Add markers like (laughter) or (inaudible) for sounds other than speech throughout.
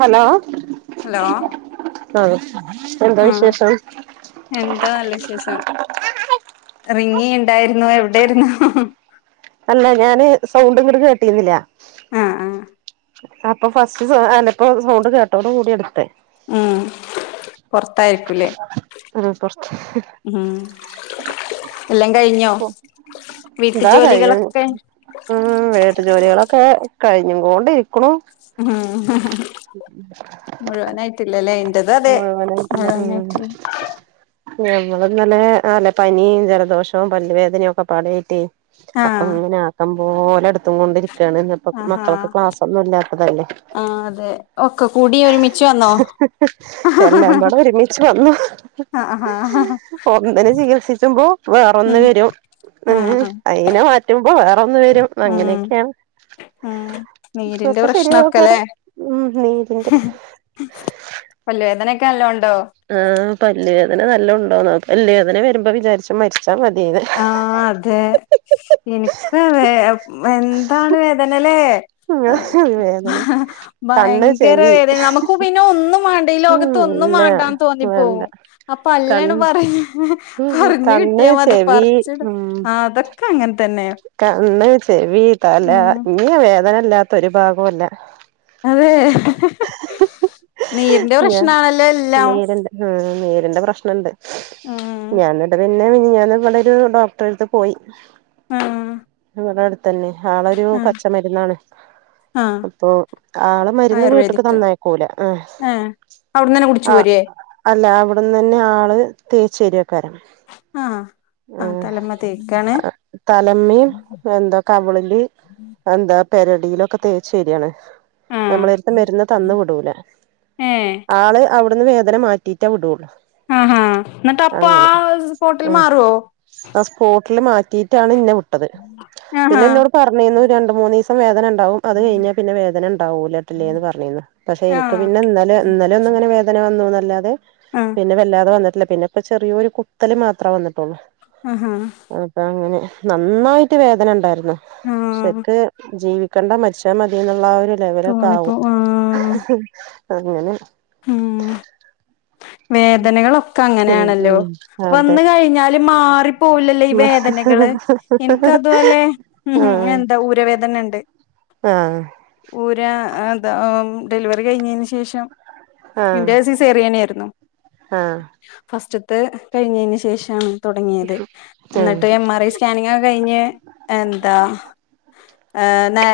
Hello hello ആ എന്താ ആഹ വിശേഷം എന്താ അല്ല വിശേഷം റിങ്ങി ഉണ്ടായിരുന്നു എവിടൊയിരുന്നു അല്ല ഞാന് സൗണ്ടും കുറക്ക് കെട്ടിുന്നില്ല ആ അപ്പൊ ഫസ്റ്റ് അതിപ്പോ സൗണ്ട് കേട്ടോട കൂടി എടുത്ത ഉം പൊറത്തായിരിക്കൂല്ലേ ഉം എല്ലാം കഴിഞ്ഞോ ഉ വീട്ടു എന്താ കഴിയും ജോലികളൊക്കെ ഉ വീട്ടു ജോലികളൊക്കെ കഴിഞ്ഞ കൊണ്ട ഇരിക്കണോ ഉം മുഴുവനായിട്ടില്ലല്ലേ ഇന്റത് അതെ മുഴുവനായിട്ടും മുഴുവനായിട്ടില്ലേ ഞമ്മന്നല്ലെല്ലെ പനിയും ജലദോഷവും പല്ലുവേദനയും ഒക്കെ പാടട്ടേ അപ്പ ആഹ് അങ്ങനെ ആക്ക പോലെടുത്തും കൊണ്ടിരിക്ക കുാണ് ഇന്നപ്പോ ആഹാ മക്കൾക്ക് ക്ലാസ്സ ഒന്നും ഇല്ലാത്തതല്ലേ ആഹ് അതെ ഒക്കെ കൂടി ഒരുമിച്ച് വന്നോ എല്ലാം പടെ ഒരുമിച്ച് വന്നു ആഹാ ഒന്നിനെ ചികിത്സിച്ച ോ വേറെൊന്ന് ഉം വരും ഉ ആഹ് അയിനെ മാറ്റുമ്പോ വേറെൊന്ന് വരും ഉം അങ്ങനെയൊക്കെയാണ് ഉം ഇൊക്കെ ശരി നോക്കാര വല്ലോ എതനക്ക ആഹ പല്ലി വ അതിനെ നല്ലണ്ടോ അല്ലേ അെ വരുമ്പോ വിചാരിച്ച മരിച്ചു ആഹ അതെ എനക്ക് അതേ എന്താണ് വേദനല്ലേ വേദന കണ്ണ് ഭയങ്കര ചെവി വേദന നമുക്ക് പിന്നെ ഒന്നും വേണ്ട ഈ ഉം ലോകത്ത് ഒന്നും ഇല്ല വേണ്ടാന്ന് വേണ്ട തോന്നിപ്പോകും അപ്പൊ കൺ അല്ലണ് പറയാ പറഞ്ഞു കിട്ടിയാ മത വി ഉം അങ്ങനെ തന്നെ കണ്ണ്‌, ചെവി ഉം തലങ്ങുവേ വേദനല്ലാത്ത ഒരു ഭാഗോല്ല. അതേ നീരിന്റെ ഞാ പ്രശ്നാണല്ലോ എല്ലാം. ഇന്റെ പ്രശ്നംണ്ട്. (unintelligible) ഉം ഇന്നാണെങ്കി ഞാൻ നമ്മടൊരൂ ഡോക്ടറടുത്തു പോയി. ആ ഇവിടടു ത്തന്നെ ആളൊരു ആഹ് പച്ച മരുന്നാണ് ആഹ് അപ്പൊ ആള് മരുന്ന് വീട്ടക്ക് ആയുർവേദിക് തന്നയക്കൂല. ആ ഏഹ് അവിടന്നന്നെ കുടിച്ചു ആ പോരേ അല്ല ആ അവിടന്നന്നെ ആള് തേച്ചര്വാ. ആ ആ തലമ്മേതേക്കാണ്. തലമ്മേം എന്താ കവിളില് അന്താ പെരളിയിലൊക്കെ തേച്ചരിയാണ്. ആഹ് നമ്മളടുത്ത് മരുന്ന് തന്നു വിടൂല ഏഹ് ആള് അവിട് അവിട്ന്ന് വേദന മാറ്റിറ്റേ വിട്വോള്ളൂ. ആ ആ എന്നിട്ടപ്പോ ആ അത് സ്പോട്ടില് ആഹ് മാറുവോ? ആ സ്പോട്ടില് മാറ്റി ട്ടാണ് ഇന്നെ വി ട്ടത്. പിന്നെ ആഹാ എന്നോട് പറഞ്ഞിന്നു രണ്ടുമൂന്നീസം വേദന ഒണ്ടാവും അത് കഴിഞ്ഞാ പിന്ന വേദന ഉണ്ടാവൂലട്ടില്ലേന്ന് പറഞ്ഞിന്നു പക്ഷെ എനിക്ക് ആഹ് പിന്നിന്നലെ ഇന്നലെയൊന്നുങ്ങനെ വേദന വന്നു ന്ന് അല്ലാതെ ആഹ് പിന്നെ വല്ലാതെ വന്നിട്ടില് പിന്നെപ്പ ചെറിയോരു കുത്തല് മാത്രേ വന്നിട്ടൊള്ളൂ. ആഹാ അപ്പ അങ്ങനെ. നന്നായിട്ട് വേദന എണ്ടാരുന്നു. ആഹ് ശക്ക് ജീവി ക്കണ്ട മരിച്ചാ മതിയെന്നുള്ള ആ ഒരു രു തോന്നിപ്പോ ലെവലൊക്കാകും. ആഹ് അങ്ങനെ. ഉം ഉം വേദനകളൊക്കെങ്ങനെയാണല്ലോ ഉം അതെ വന്നു കഴിഞ്ഞാല് മാറി പോവില്ലല്ലോ ഈ വേദനകള് എനക്ക് അതുപോലെ ഉ എന്താ ഊരവേദന എണ്ട്. ആ ഊരാ അത ആ ഡെലിവറി കഴിഞ്ഞേന് ശേഷം ഇന്റെ സീസേറിയനായിരുന്നു ആ ഫസ്റ്റത്തെ കഴിഞ്ഞേന് ശേഷാണ് തൊടങ്ങിയത് ആഹ് എന്നിട്ട് എം ആർ ഐ സ്കാനിങ് ഒക്ക കഴിഞ്ഞ് എന്താ ഏ നേ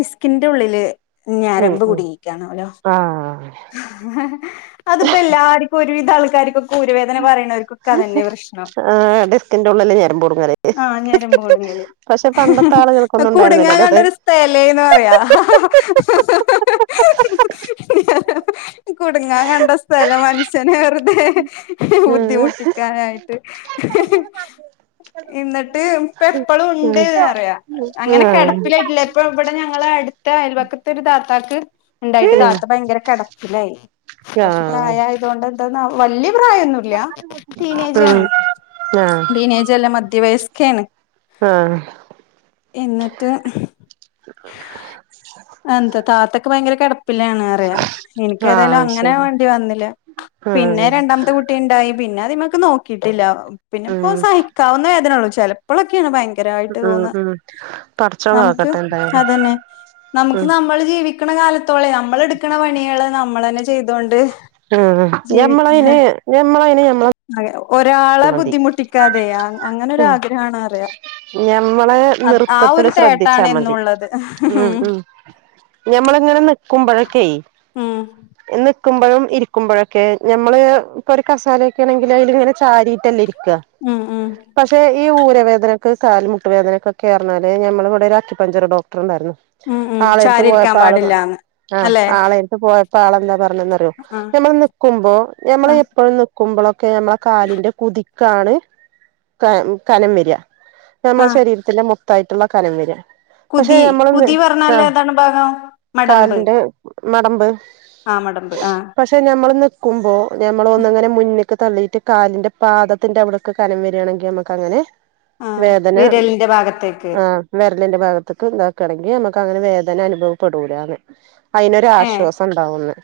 ഡിസ്കിന്റെ ഉള്ളില് ഉം ഞരമ്പ് ഉം കുടിക്കാണലോ ആഹ് അതിപ്പോ എല്ലാ ഒരു വിധം ആൾക്കാർക്കൊക്കെ ഊരുവേദന പറയുണോർക്കൊ ആ ഡിസ്കിന്റെ ഉള്ളിൽ ഞരമ്പ് കുടുങ്ങല് ആഹ ഞരമ്പ് കുടുങ്ങല് പക്ഷെ പണ്ടത്തെ ആളുകൾക്കൊന്നും കുടുങ്ങാ ഉണ്ടായിരുന്നില്ലല്ലോ അത് കണ്ടരു സ്ഥലേന്ന് പറയാ കുടുങ്ങാ കണ്ട സ്ഥലം മനുഷ്യനെ വെറുതെ (inaudible) ഉം ബുദ്ധിമുട്ടിക്കാനായിട്ട് എന്നിട്ട് ഇപ്പ എപ്പളും ഉം ഉണ്ട്ന്ന് പറയാ അങ്ങനെ ആഹ് കെടപ്പിലാട്ടില്ല ഇപ്പ ഇവിടെ ഞങ്ങള് അടുത്ത അയൽവക്കത്തൊരു താ താക്ക് ഉണ്ടായിട്ട് ഉം താത്ത ഭയങ്കര കെട പ്പിലായി കൊറച്ച് ആഹ് പ്രായയതുകൊണ്ട് എന്താന്ന വല്യ പ്രായൊന്നുല്ല ടീനേജ് ഉം ആണ് ആഹ് ടീനേജല്ലാ മ സ്ക്കാണ് ആഹ് എന്നിട്ട് എന്തോ താത്തക്ക് ഭയങ്കര കെട പ്പിലാണ് പറയ എനിക്ക് ഏതായാലും ആഹ് അങ്ങനെ ശരി വേണ്ടി വന്നില്ല പിന്നെ ആഹ് രണ്ടാമത്തെ കുട്ടി ഇണ്ടായി പിന്നെ അതിമെക്ക് നോക്കിയിട്ടില്ല പിന്നെ ഇപ്പോ ഉം സഹിക്കാവുന്ന ആ ചിലപ്പോഴൊക്കെയാണ് ഭയ ഭയങ്കരായിട്ട് ഉം തോന്നുന്നെ ഉം പടച്ചോൻ നമ്മുക്ക് കാക്കട്ടെ എന്തായാലും അതന്നെ നമുക്ക് ഉം നമ്മള് ജീവി ക്കണ കാലത്തോളെ നമ്മളെടുക്കണ പണികള് നമ്മളന്നെ ചെയ്തോണ്ട് ആ ജീവിക്ക ഞമ്മളങ്ങനെ ഞമ്മളങ്ങനെയല്ല ഒരാളെ ബുദ്ധിമുട്ടിക്കാതെയാ ഉം ഞമ്മള് അത് ആ നിറുത്തത്തില് ഒരു ശ്രദ്ധിച്ചാ തേട്ടാണ് മതി എന്നുള്ളത് ഉം ഉം ഞമ്മളെങ്ങനെ നി കുമ്പഴൊക്കെയേ ഉം എങ്ങ നിക്കുമ്പോഴും ഇരിക്കുമ്പോഴൊക്കെ ഞമ്മള് ഒരു കസേര ഇരിക്കണെങ്കിലതിലിങ്ങനെ ചാരിട്ടല്ലേ ഇരി ഉം ഉം ഈ ഊരവേദനക്ക് കാൽമുട്ട് വേദനക്കൊക്കെ പറഞ്ഞാല് ഞമ്മളിബടെ ഒരു അക്കിപഞ്ചർ ഡോക്ടറുണ്ടായിരുന്നു ഉം ഉം ആളെടുത്ത് ചാരിരിക്കാൻ പോയപ്പോ ആള് പാടില്ലാന്ന് ആ അല്ലെ ആളെടുത്ത് പോയപ്പോ ആളെന്താ പറഞ്ഞെന്നറിയോ ആ ഞമ്മള് നിക്കുമ്പോ ആ ഞമ്മള് എപ്പോഴും നിക് കുമ്പളൊക്കെഅമ്മ കാലിന്റെ കുതി കാണ് ക കനം വരുക ആ ഞമ്മളെ ശരീരത്തിന്റെ മു ത്തായിട്ടുള്ള കലം വിര പക്ഷെ കുതി ഞമ്മൾ കുതി അ പറഞ്ഞാല് ഏതാണ് ഭാഗം മടമ്പ് കാലിന്റെ മടമ്പ് ആ മടമ്പ് ആ പക്ഷെ ഞമ്മള് നിൽക്കുമ്പോ ഞമ്മൾ ഒന്ന് അങ്ങനെ മുന്നിൽ പ്പ തല്ലിട്ട് കാലിന്റെ പാദത്തിന്റെ അവിടക്ക് കനം വരാണെങ്കിൽ നമുക്ക് അങ്ങനെ ആ വേദന വിരലിന്റെ ഭാഗത്തേക്ക് ആ വിരലിന്റെ ഭാഗത്തേക്ക് ഇതാക്കാണെങ്കിൽ നമുക്ക് അങ്ങനെ വേ ഞാൻ അനുഭവപ്പെടൂലാന്ന്. ഏ അതിനൊരാശ്വാസം ഉണ്ടാവുന്നു,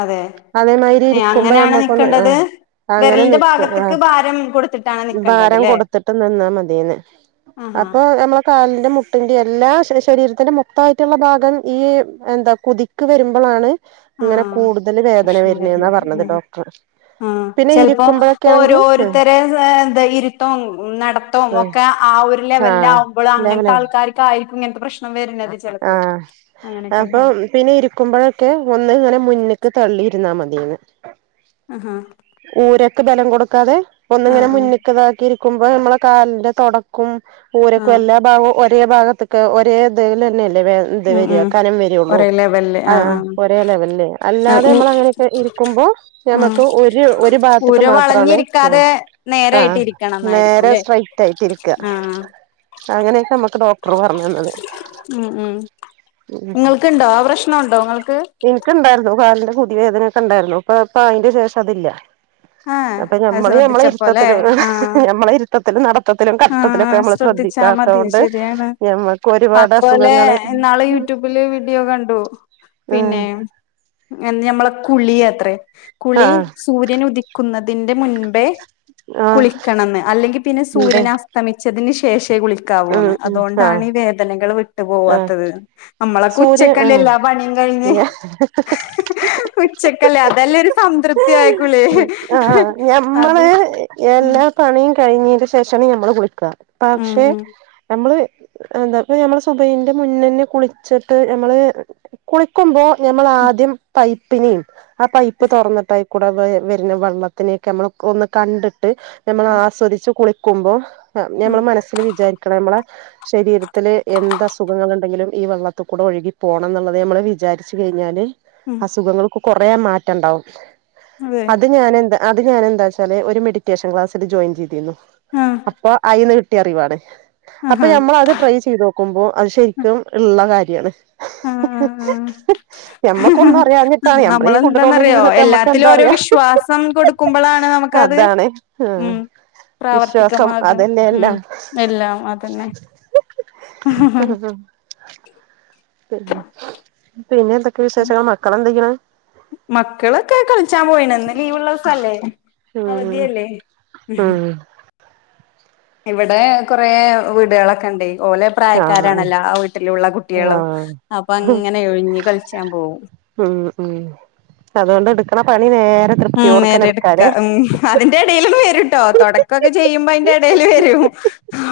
അതെ അതേമാതിരി ഇരിക്കുമ്പോ ഞമ്മക്കൊന്ന് ഹ ആ എന്റെ ഭാഗത്ക്ക് ഭാരം കൊടുത്തിട്ടാണ് നിക്കേണ്ടത് ല്ലേ ഭാരം കൊടുത്തിട്ട് നിന്നാ മതിഎന് ആഹാ അപ്പൊ നമ്മെ കാലിന്റെ മുട്ടിന്റെ എല്ലാ ശരീരത്തിന്റെ മുക്തായിട്ടുള്ള ഭാഗം ഈ എന്താ കുതിക് വരുമ്പോളാണ്. ഇങ്ങനെ ആഹ് കൂടുതൽ വേദന പ്രശ്നം വരുണ് എന്നാ വരുന്നത് പറഞ്ഞത് ആഹ് ഡോക്ടർ ആഹ് പിന്നെ ചെലപ്പോ ഇരിക്കുമ്പോഴൊക്കൊണെങ്കിൽ ഉം. ദാ ഇരിട്ടാവുന്നു. ഉം നടത്തോ ഒക്കെ ആ ഒരു ലെവലിൽ ആഹ് ആവുമ്പോൾ അങ്ങനത്തെ ആൾക്കാർക്കായി അങ്ങനത്തെ പ്രശ്നം വര് ആഹ അപ്പൊ പിന്നെ ഇരിക്കുമ്പോഴൊക്കെ ഒന്ന് ഇങ്ങനെ മുന്ക്ക് തള്ളിയിരുന്നാ മതീന്ന്. ആഹാ ഊരക്ക് ബലം കൊടുക്കാതെ ഒന്നിങ്ങനെ ആഹ് ആഹ് മുന്ന്ക്ക്താക്കി ഇരി കുംഭാ ഞമ്മളെ കാലിന്റെ തുടക്കും ഊരക്കും ആഹ് എല്ലാ ഭാഗവും ഒറ്റ് ഒരേഭാഗത്ത്ക്ക് ഒരേ തീല്ലെന്നെല്ലേ? ദെവെന്ത് ഉം വര ഉം ഘനംവരെയുള്ളും, ഒരേ ലെവലില് അത ആഹ് അ ആഹ് ഒരേ ലെവലിൽ ഉ അല്ലാതെനമ്മളങ്ങനെ എക്കെ ഇരിക്കുമ്പോ ആഹ് ഞമ്മക്ക് ഒരു ഒരു ഒരുഭാഗത്തക്ക് ഉര മാത്രആന്ന് അ വളഞ്ഞിരിക്കാതെ ആ നേരായിട്ട് ഇരിക്കണം നേരെ എന്നായിരിക്കുംല്ലേ സ്ട്രൈറ്റ് ആയിട്ട് ഇരിക്ക ആഹ് അങ്ങനെയെക്കെ നമ്മുക്ക് ഡോക്ടർ പറഞ്ഞന്നത്. ഉം ഉം നിങ്ങൾക്കുണ്ടോ ആ പ്രശ്നം ഉണ്ടോ നിങ്ങൾ എനിക്ക് ഇണ്ടായിരുന്നു കാലിന്റെ പുതിയവേദനയൊക്കെ ഉണ്ടായിരുന്നു, ഇപ്പൊ ഇപ്പ അതിന്റെ ശേഷം അതില്ല. ആഹ് അപ്പൊ അത് ഞമ്മള് ഞമ്മളെ ശ്രദ്ധിച്ചപ്പോല്ലേ ഇരുത്തത്തിലും, ആഹ് ഞമ്മളെ ഇരുത്തത്തിലും, നടത്തത്തിലും, കറത്തത്തിലും, ആഹ് ഒക്കെ നമ്മള് ശ്രദ്ധിച്ചാ ശ്രദ്ധിക്കാത്ത മതി കൊണ്ട് ശരിയാണ് ഞമ്മക്ക് ഒരുപാട് അതുപോലെ അസുഖങ്ങള്. ഇന്നാള് ഉം പിന്നെയും ഇങ്ങ ഞമ്മളെ കുളി യത്ര കുളി ആഹ് സൂര്യനുദി ക്കുന്നതിന്റെ മുൻപേ ആഹ് കുളിക്കണംന്ന് അല്ലെങ്കിൽ പിന്നെ ഉണ്ട് സൂര്യൻ അസ്തമിച്ചതിന് ശേഷ ശേഷം ഉം കുളിക്കാവൂന്ന് ഉം അതൊണ്ടാണ് ആഹ് ഈ വേദനകള് വിട്ട് ആഹ് പോവാത്തത് നമ്മളൊക്കെ സൂര്യ ഉച്ചക്കല്ലല്ലാ ആഹ് പണിയും കഴിഞ്ഞ് ഉച്ചക്കല്ലേ അതെല്ലരു സംതൃപ്തി ആയക്കുളി ആ ഞമ്മള് ഉം എല്ലാ പണിയും ക കഴിഞ്ഞതിന്റെ ശേഷമാണ് ഞമ്മള് കുളിക്കുക ഉം പക്ഷെ ഉം നമ്മള് അതാ അപ്പൊ നമ്മളെ സ് സുഭന്റെ മുന്നന്നെ കുളിച്ചിട്ട് നമ്മള് കുളിക്കുമ്പോൾ ഞമ്മൾ ആദ്യം പൈപ്പിനെയും ആ പൈപ്പ് തുറന്നിട്ടായിക്കൂടെ വരുന്ന വെള്ളത്തിനെയൊക്കെ നമ്മൾ ഒന്ന് കണ്ടിട് ട്ട് നമ്മള് ആസ്വദിച്ചു കുളി ക്കുബോൾ ആ ഉം ഞമ്മൾ മനസ്സിൽ വിചാരിക്കണം നമ്മളെ ശരീരത്തില് എന്ത സുഖങ്ങള് ഉണ്ടെങ്കിലും ഈ വെള്ളത്തിൽക്കൂടെ ഒഴുകി പോകണം എന്നുള്ളത് ഞമ്മള് വിചാരിച്ചു കഴിഞ്ഞാല് ഉം അസുഖങ്ങള് കു കൊറേ മാറ്റം ഇണ്ടാവും അതെ അത് ഞാനെന്താ അത് ഞാനെന്താ വച്ചാൽ ഒരു മെഡിറ്റേഷൻ ക്ലാസിൽ ജോയിൻ ചെയ്തിരുന്നു ആഹ് അപ്പൊ അയിന്ന് കി കുട്ടി അറിവാണ് അപ്പൊ ആഹാ ഞമ്മള് അത് ട്രൈ ചെയ്തോക്കും നോക്കുമ്പോ അത് ശരിക്കും ഇള്ള കാര്യണ് ആഹ് ആഹ് ആഹ് ഞാമ്മക്കൊന്നും അറിയഞ്ഞിട്ടാണ് നമ്മുടെ ഈ കുണ്ടത്തള്ളിൽ നമ്മളെന്താന്നറിയോ ഇരുന്നിട്ട് ഞമ്മക്ക് എന്താ എല്ലാത്തിലും ഓരോ അറിയാം വിശ്വാസം കൊടുക്കുമ്പളാണ് നമുക്കത് അതാണ് ഉം വിശ്വാസം പ്രാവർത്തികമാക ഉം അതെല്ലെയെല്ലാം ആ ഹാ ശരി പിന്നെ എന്തൊക്കെ വിശേഷങ്ങൾ മക്കൾ എന്തെക്കെയാണ് മക്കളൊക്കെ കളിച്ചാൻ പോയിനന്ന് ഇന്ന് ലീവ്ള്ള ദിവസല്ലേ ഉം അവധിയല്ലേ ഉം ഇവിടെ കൊറെ വീടുകളൊക്കെ ഇണ്ടേ ഓലെ പ്രായക്കാരാണല്ലോ ആ വീട്ടിലുള്ള കു ആ കളിച്ചാൻ പോവും ഉം ഉം അതുകൊണ്ട് എടു ക്കണ പണി വേ ഉം നേരെടുക്ക ഉ അതിന്റെ ഇടേലൊന്ന് വര്ട്ടോ തുടക്കമൊക്കെ ചെയ്യുമ്പോ അതിന്റെ ഇടേല് വരും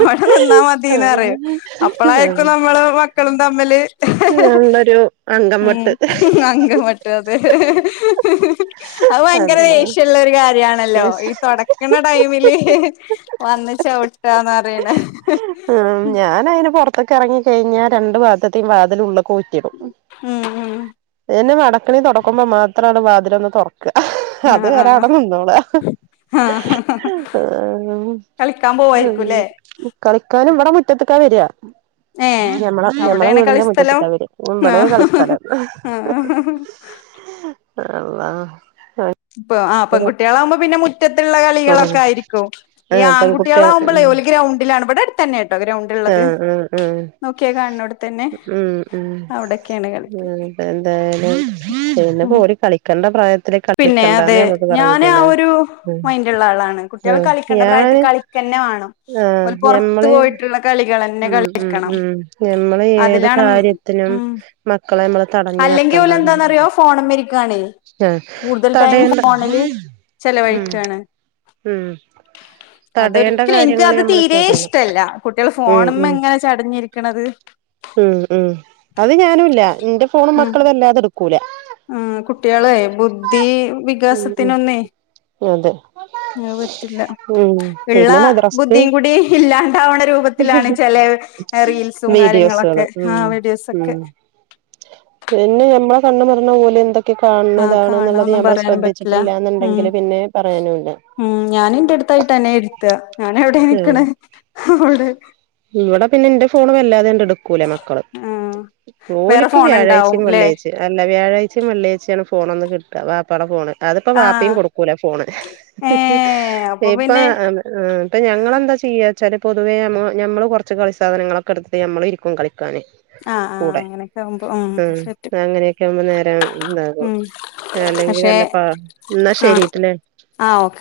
അവിടെ നിന്നാ മത്യേനിറേ അപ്പളായിരിക്കും നമ്മള് മക്കളും തമ്മില് ഇത് നല്ലൊരു അങ്കം ഉം വെട്ട് ആഹ ഭയങ്കര ദേഷ്യള്ളൊരു കാര്യണല്ലോ ഈ തൊടക്ക്ണ ടൈംമില് വന്ന് ചവ്ട്ട ഉം ഞാന് അയിന് പൊറ ഇതക്കെ ഇറങ്ങി കഴിഞ്ഞാ രണ്ട്ുാദത്തെയും വാതിലുള്ളള്ള കുറ്റിടും ഉം എന്നെ വ അട്ക്ക്ണിം തൊടക്കുമ്പോ മാത്രാണ് വതിലൊന്ന് തോറ ഉം അത് ആഹ് വരേ ആഹ് അവടെ നിന്നോള ആഹ് കളിക്കാൻ പോവായിരിക്കുംല്ലേ? കളിക്കാനും ഇവടെ മുറ്റത്ത് ക്ക വരാ ഏഹ് ഞമ്മള് ഞമ്മളെ അവടേണ് വീടിന്റെ കളിസ്ഥലം? മുറ്റത്ത്ക്കവരാ മ്മ് ഇവടെയാണ് കളിസ്ഥലം ആഹ് ആഹ് അള്ളാ ഇ ആ പെൺകുട്ട്യാളാവുമ്പോ പിന്നെ മുറ്റത്തുള്ള ഉം കളികളൊക്കെ ആയിരിക്കും ഈ ആഹ് പെൺകുട്ടിയാണ് ആൺകുട്ടികളാവുമ്പളെ ഒല് ഗ്രൗണ് ണ്ടിലാണ് ഇവടെ അട്ത്തന്നേ ആ ആ ആ കാണുന്നോടത്ത് തന്നെ ഉം ഉം അവിടൊക്കെയാണ് കളിക്ക ഉം അതെ ആ ഉം എന്നപ്പോര് കളിക്കണ്ട പ്രായം പിന്നെ അതെ ഞാന് ആ ഒരു ഉം മൈന്റ്ള്ള ആളാണ് കുട്ട്യാള് ഉം കളിക്കേണ്ട പ്രായത്ത് ഞാന് കളിക്കന്നെ വാണം ആഹ് ഓല് പൊറത്ത് ഞമ്മള് പോയിട്ട്ള്ള കളി ഉം ഉം ഉം നമ്മള് ഏത് അതിലാണ് കാര്യത്തിനും ഉം മക്കളെ നമ്മള് തടഞ്ഞ് അല്ലെങ്കിൽ നിർത്താൻ ഓല് പാടില്ല എന്താന്നറിയോ ഫോണുമ്മേ ഇരിക്കാണേ ചെ കൂടുതൽ ടൈം ഫോണില് ഉം ചെലവഴിക്കയാണ് ഉം തടയേണ്ട എനിക്ക് കാര്യങ്ങൾ അത് നമ്മള് തീരെ തടയണം ഇഷ്ടല്ല കുട്ടികൾ ഉം ഫോണുമ്മ ഉം എങ്ങനെ ചടഞ്ഞിരിക്കണത് ഉം ഉം അത് ഞാനുല്ല ഇന്റെ ഫോണും മക്കൾ വല്ലാതെ ഇട് ആ കുട്ട്യാളെ ബുദ്ധി ഉം ഉം വികാസത്തിനൊന്നേ അതെ അത്പറ്റില്ല ഉം ഉള്ള പിന്നെ മദ്രസ്ക്ക് ബുദ്ധിയും കൂടി ഇല്ലാണ്ടാവണ രൂപത്തിലാണ് ചെല റീൽസും കാര്യങ്ങളൊക്കെ വീഡിയോസുകള് ആ ഉം ഉം വീഡിയോസോക്കെ പിന്നെ ഞമ്മളെ കണ്ണ് മറഞ്ഞ ഓലെന്തോ ക്കേ കാണ്ന്നതാണ്ന്ന്ള്ളത് കാണാന്നും ഞമ്മള് പറയാനും പറ്റില്ല ഉം ശ്രദ്ധിച്ചിട്ടില്ലാന്ന്ണ്ടെങ്കിൽ പിന്നെ പറയാനു ഉം ഞാനിന്റെ എട്ത്തായിട്ടെന്നെ ഇര്ത്ത എവിടെ ആഹ് നിക്കണെ അവിടെ ഇവിടെ പിന്നെ ന്റെ ഫോണ് വല്ലാതെണ്ട് ട് ക്കൂല മക്കൾ ആ വേറെ ഓല്ക്ക് ഫോൺ ഉണ്ടാവും വ്യാഴാഴ്ചയും ല്ലേ വെള്ളിയാഴ്ചയും അല്ല വ്യാഴാഴ്ച്ചയും വെള്ളിയാഴ്ച്ചയാണ് ഫോണൊന്ന് കിട്ടാ വാപ്പാടെ ഫോണ് അതിപ്പോ ആ വാപ്പിം കൊടുക്കൂല ഫോണ് ഏ അപ്പൊ പിന്നെ ഇപ്പം ഞങ്ങളെന്ത ചെയ്യ എന്താ ച്ചാല് പൊതുവേ നമ്മ ഞമ്മൾ കൊറച്ച് കളി സാധനങ്ങളൊക്കെ എടുത്ത് നമ്മളിരിക്കും കളി ക്കാൻ ആ ആ കൂടെ അങ്ങനെയൊക്കെ ആകുമ്പോ ഉം ശരി അങ്ങനെയൊക്കെ ആവുമ്പോ നേരം ഇതാകും ഉം അല്ലെങ്കി പക്ഷെ നല്ല പ എന്നാ ആഹ് ശരിട്ടില്ലേ ആഹ് ഓക്കെ